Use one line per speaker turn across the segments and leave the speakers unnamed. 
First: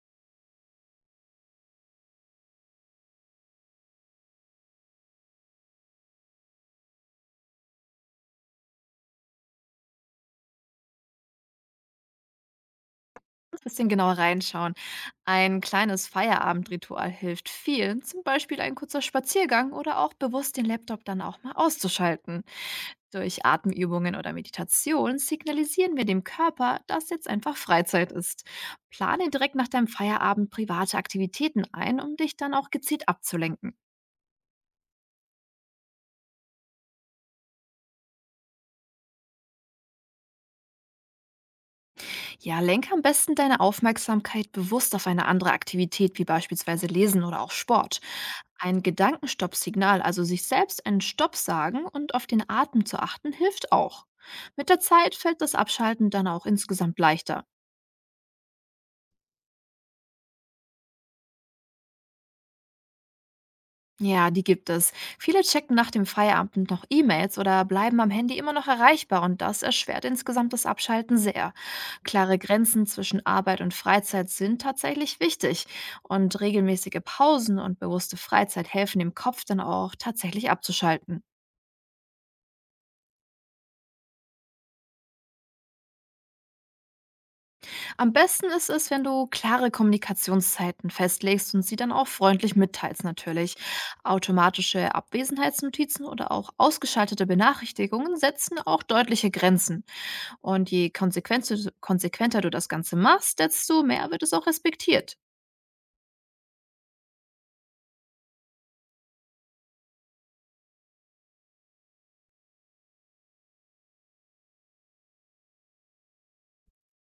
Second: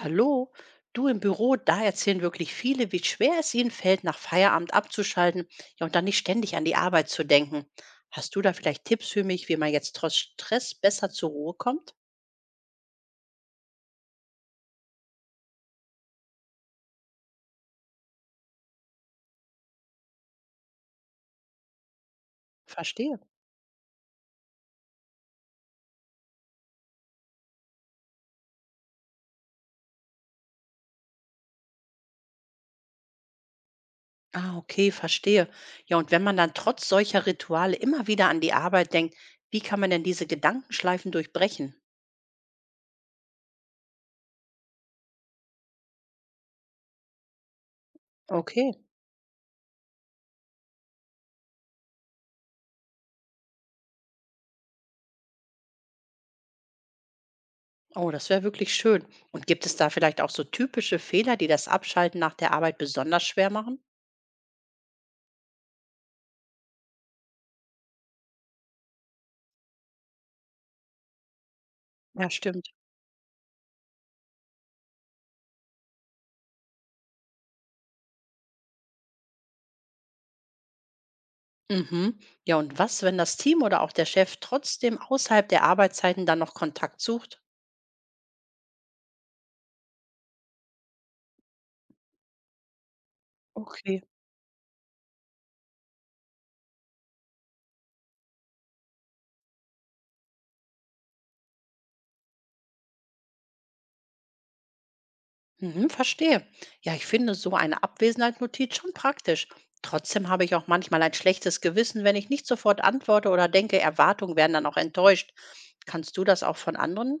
Hallo, du im Büro, da erzählen wirklich viele, wie schwer es ihnen fällt, nach Feierabend abzuschalten, ja, und dann nicht ständig an die Arbeit zu denken. Hast du da vielleicht Tipps für mich, wie man jetzt trotz Stress besser zur Ruhe kommt?
Bisschen genauer reinschauen. Ein kleines Feierabendritual hilft vielen, zum Beispiel ein kurzer Spaziergang oder auch bewusst den Laptop dann auch mal auszuschalten.
Verstehe.
Durch Atemübungen oder Meditation signalisieren wir dem Körper, dass jetzt einfach Freizeit ist. Plane direkt nach deinem Feierabend private Aktivitäten ein, um dich dann auch gezielt abzulenken.
Ah, okay, verstehe. Ja, und wenn man dann trotz solcher Rituale immer wieder an die Arbeit denkt, wie kann man denn diese Gedankenschleifen durchbrechen?
Ja, lenke am besten deine Aufmerksamkeit bewusst auf eine andere Aktivität, wie beispielsweise Lesen oder auch Sport.
Okay.
Ein Gedankenstoppsignal, also sich selbst einen Stopp sagen und auf den Atem zu achten, hilft auch. Mit der Zeit fällt das Abschalten dann auch insgesamt leichter.
Oh, das wäre wirklich schön. Und gibt es da vielleicht auch so typische Fehler, die das Abschalten nach der Arbeit besonders schwer machen?
Ja, die gibt es. Viele checken nach dem Feierabend noch E-Mails oder bleiben am Handy immer noch erreichbar und das erschwert insgesamt das Abschalten sehr.
Ja,
Klare
stimmt.
Grenzen zwischen Arbeit und Freizeit sind tatsächlich wichtig und regelmäßige Pausen und bewusste Freizeit helfen dem Kopf dann auch tatsächlich abzuschalten.
Mhm. Ja, und was, wenn das Team oder auch der Chef trotzdem außerhalb der Arbeitszeiten dann noch Kontakt sucht?
Am besten ist es, wenn du klare Kommunikationszeiten festlegst und sie dann auch freundlich mitteilst natürlich.
Okay.
Automatische Abwesenheitsnotizen oder auch ausgeschaltete Benachrichtigungen setzen auch deutliche Grenzen. Und je konsequenter du das Ganze machst, desto mehr wird es auch respektiert.
Mhm, verstehe. Ja, ich finde so eine Abwesenheitsnotiz schon praktisch. Trotzdem habe ich auch manchmal ein schlechtes Gewissen, wenn ich nicht sofort antworte oder denke, Erwartungen werden dann auch enttäuscht. Kannst du das auch von anderen?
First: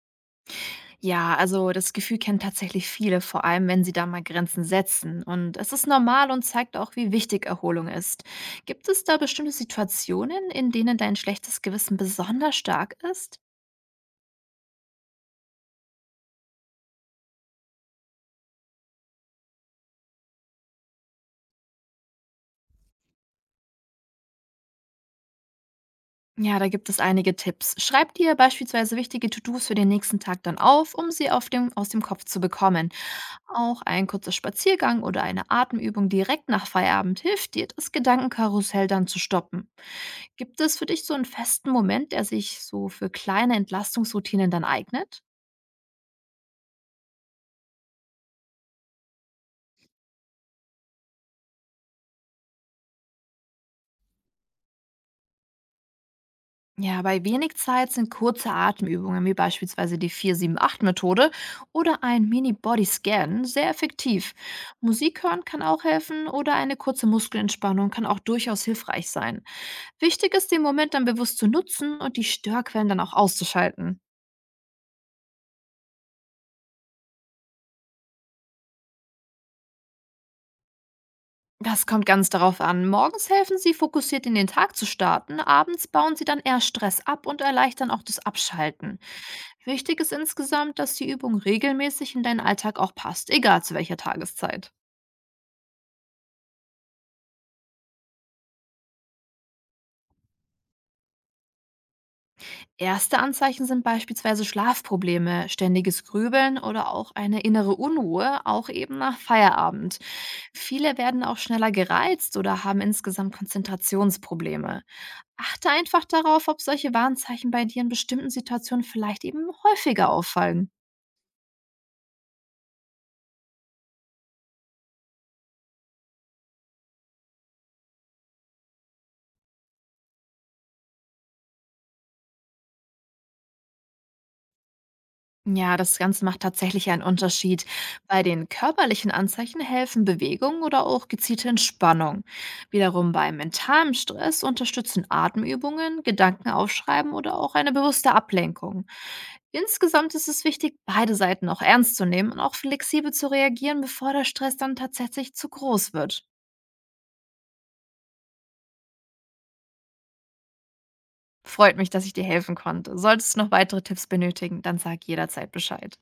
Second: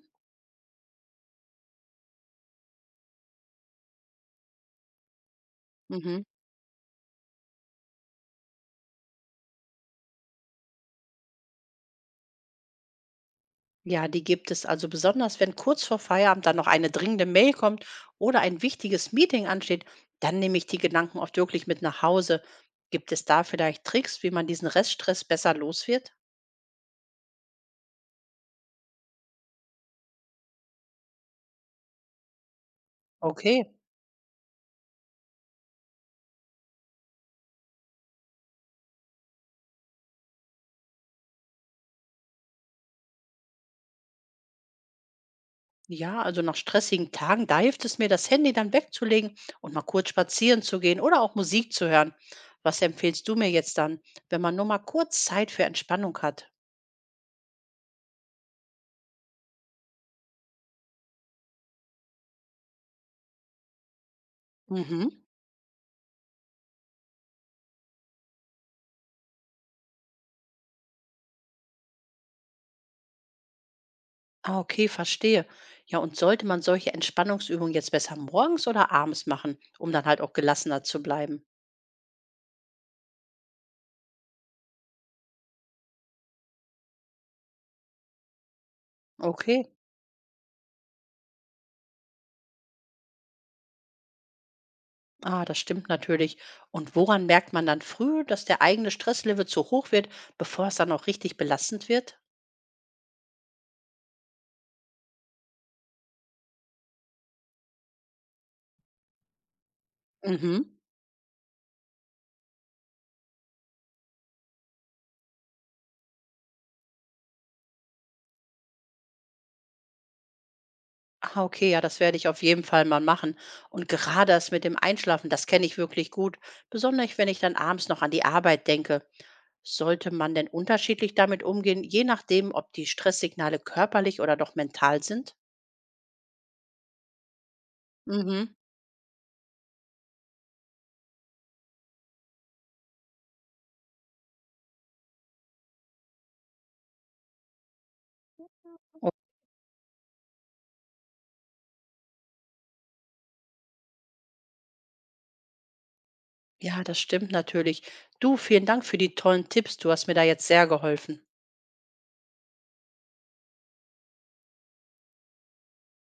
Ja, also das Gefühl kennen tatsächlich viele, vor allem wenn sie da mal Grenzen setzen. Und es ist
Mhm.
normal und zeigt auch, wie wichtig Erholung ist. Gibt es da bestimmte Situationen, in denen dein schlechtes Gewissen besonders stark ist?
Ja, die gibt es, also besonders, wenn kurz vor Feierabend dann noch eine dringende Mail kommt oder ein wichtiges Meeting ansteht, dann nehme ich die Gedanken oft wirklich mit nach Hause. Gibt es da vielleicht Tricks, wie man diesen Reststress besser los wird?
Ja, da gibt es einige Tipps. Schreib dir beispielsweise wichtige To-Dos für den nächsten Tag dann auf, um sie auf dem, aus dem Kopf zu bekommen.
Okay.
Auch ein kurzer Spaziergang oder eine Atemübung direkt nach Feierabend hilft dir, das Gedankenkarussell dann zu stoppen. Gibt es für dich so einen festen Moment, der sich so für kleine Entlastungsroutinen dann eignet?
Ja, also nach stressigen Tagen, da hilft es mir, das Handy dann wegzulegen und mal kurz spazieren zu gehen oder auch Musik zu hören. Was empfiehlst du mir jetzt dann, wenn man nur mal kurz Zeit für Entspannung hat?
Ja, bei wenig Zeit sind kurze Atemübungen wie beispielsweise die 4-7-8-Methode oder ein Mini-Body-Scan sehr effektiv. Musik
Mhm.
hören kann auch helfen oder eine kurze Muskelentspannung kann auch durchaus hilfreich sein. Wichtig ist, den Moment dann bewusst zu nutzen und die Störquellen dann auch auszuschalten.
Ah, okay, verstehe. Ja, und sollte man solche Entspannungsübungen jetzt besser morgens oder abends machen, um dann halt auch gelassener zu bleiben?
Das kommt ganz darauf an. Morgens helfen sie, fokussiert in den Tag zu starten, abends bauen sie dann eher Stress ab und erleichtern auch das Abschalten.
Okay,
Wichtig ist insgesamt, dass die Übung regelmäßig in deinen Alltag auch passt, egal zu welcher Tageszeit.
ah, das stimmt natürlich. Und woran merkt man dann früh, dass der eigene Stresslevel zu hoch wird, bevor es dann auch richtig belastend wird?
Erste Anzeichen sind beispielsweise Schlafprobleme, ständiges Grübeln oder auch eine innere Unruhe, auch eben nach Feierabend.
Mhm.
Viele werden auch schneller gereizt oder haben insgesamt Konzentrationsprobleme. Achte einfach darauf, ob solche Warnzeichen bei dir in bestimmten Situationen vielleicht eben häufiger auffallen.
Ah, okay, ja, das werde ich auf jeden Fall mal machen. Und gerade das mit dem Einschlafen, das kenne ich wirklich gut, besonders wenn ich dann abends noch an die Arbeit denke. Sollte man denn unterschiedlich damit umgehen, je nachdem, ob die Stresssignale körperlich oder doch mental sind?
Ja, das Ganze macht tatsächlich einen Unterschied. Bei den
Mhm.
körperlichen Anzeichen helfen Bewegung oder auch gezielte Entspannung. Wiederum bei mentalem Stress unterstützen Atemübungen, Gedanken aufschreiben oder auch eine bewusste Ablenkung.
Oh,
Insgesamt ist es wichtig, beide Seiten auch ernst zu nehmen und auch flexibel zu reagieren, bevor der Stress dann tatsächlich zu groß wird.
ja, das stimmt natürlich. Du, vielen Dank für die tollen Tipps. Du hast mir da jetzt sehr geholfen.
Freut mich, dass ich dir helfen konnte. Solltest du noch weitere Tipps benötigen, dann sag jederzeit Bescheid.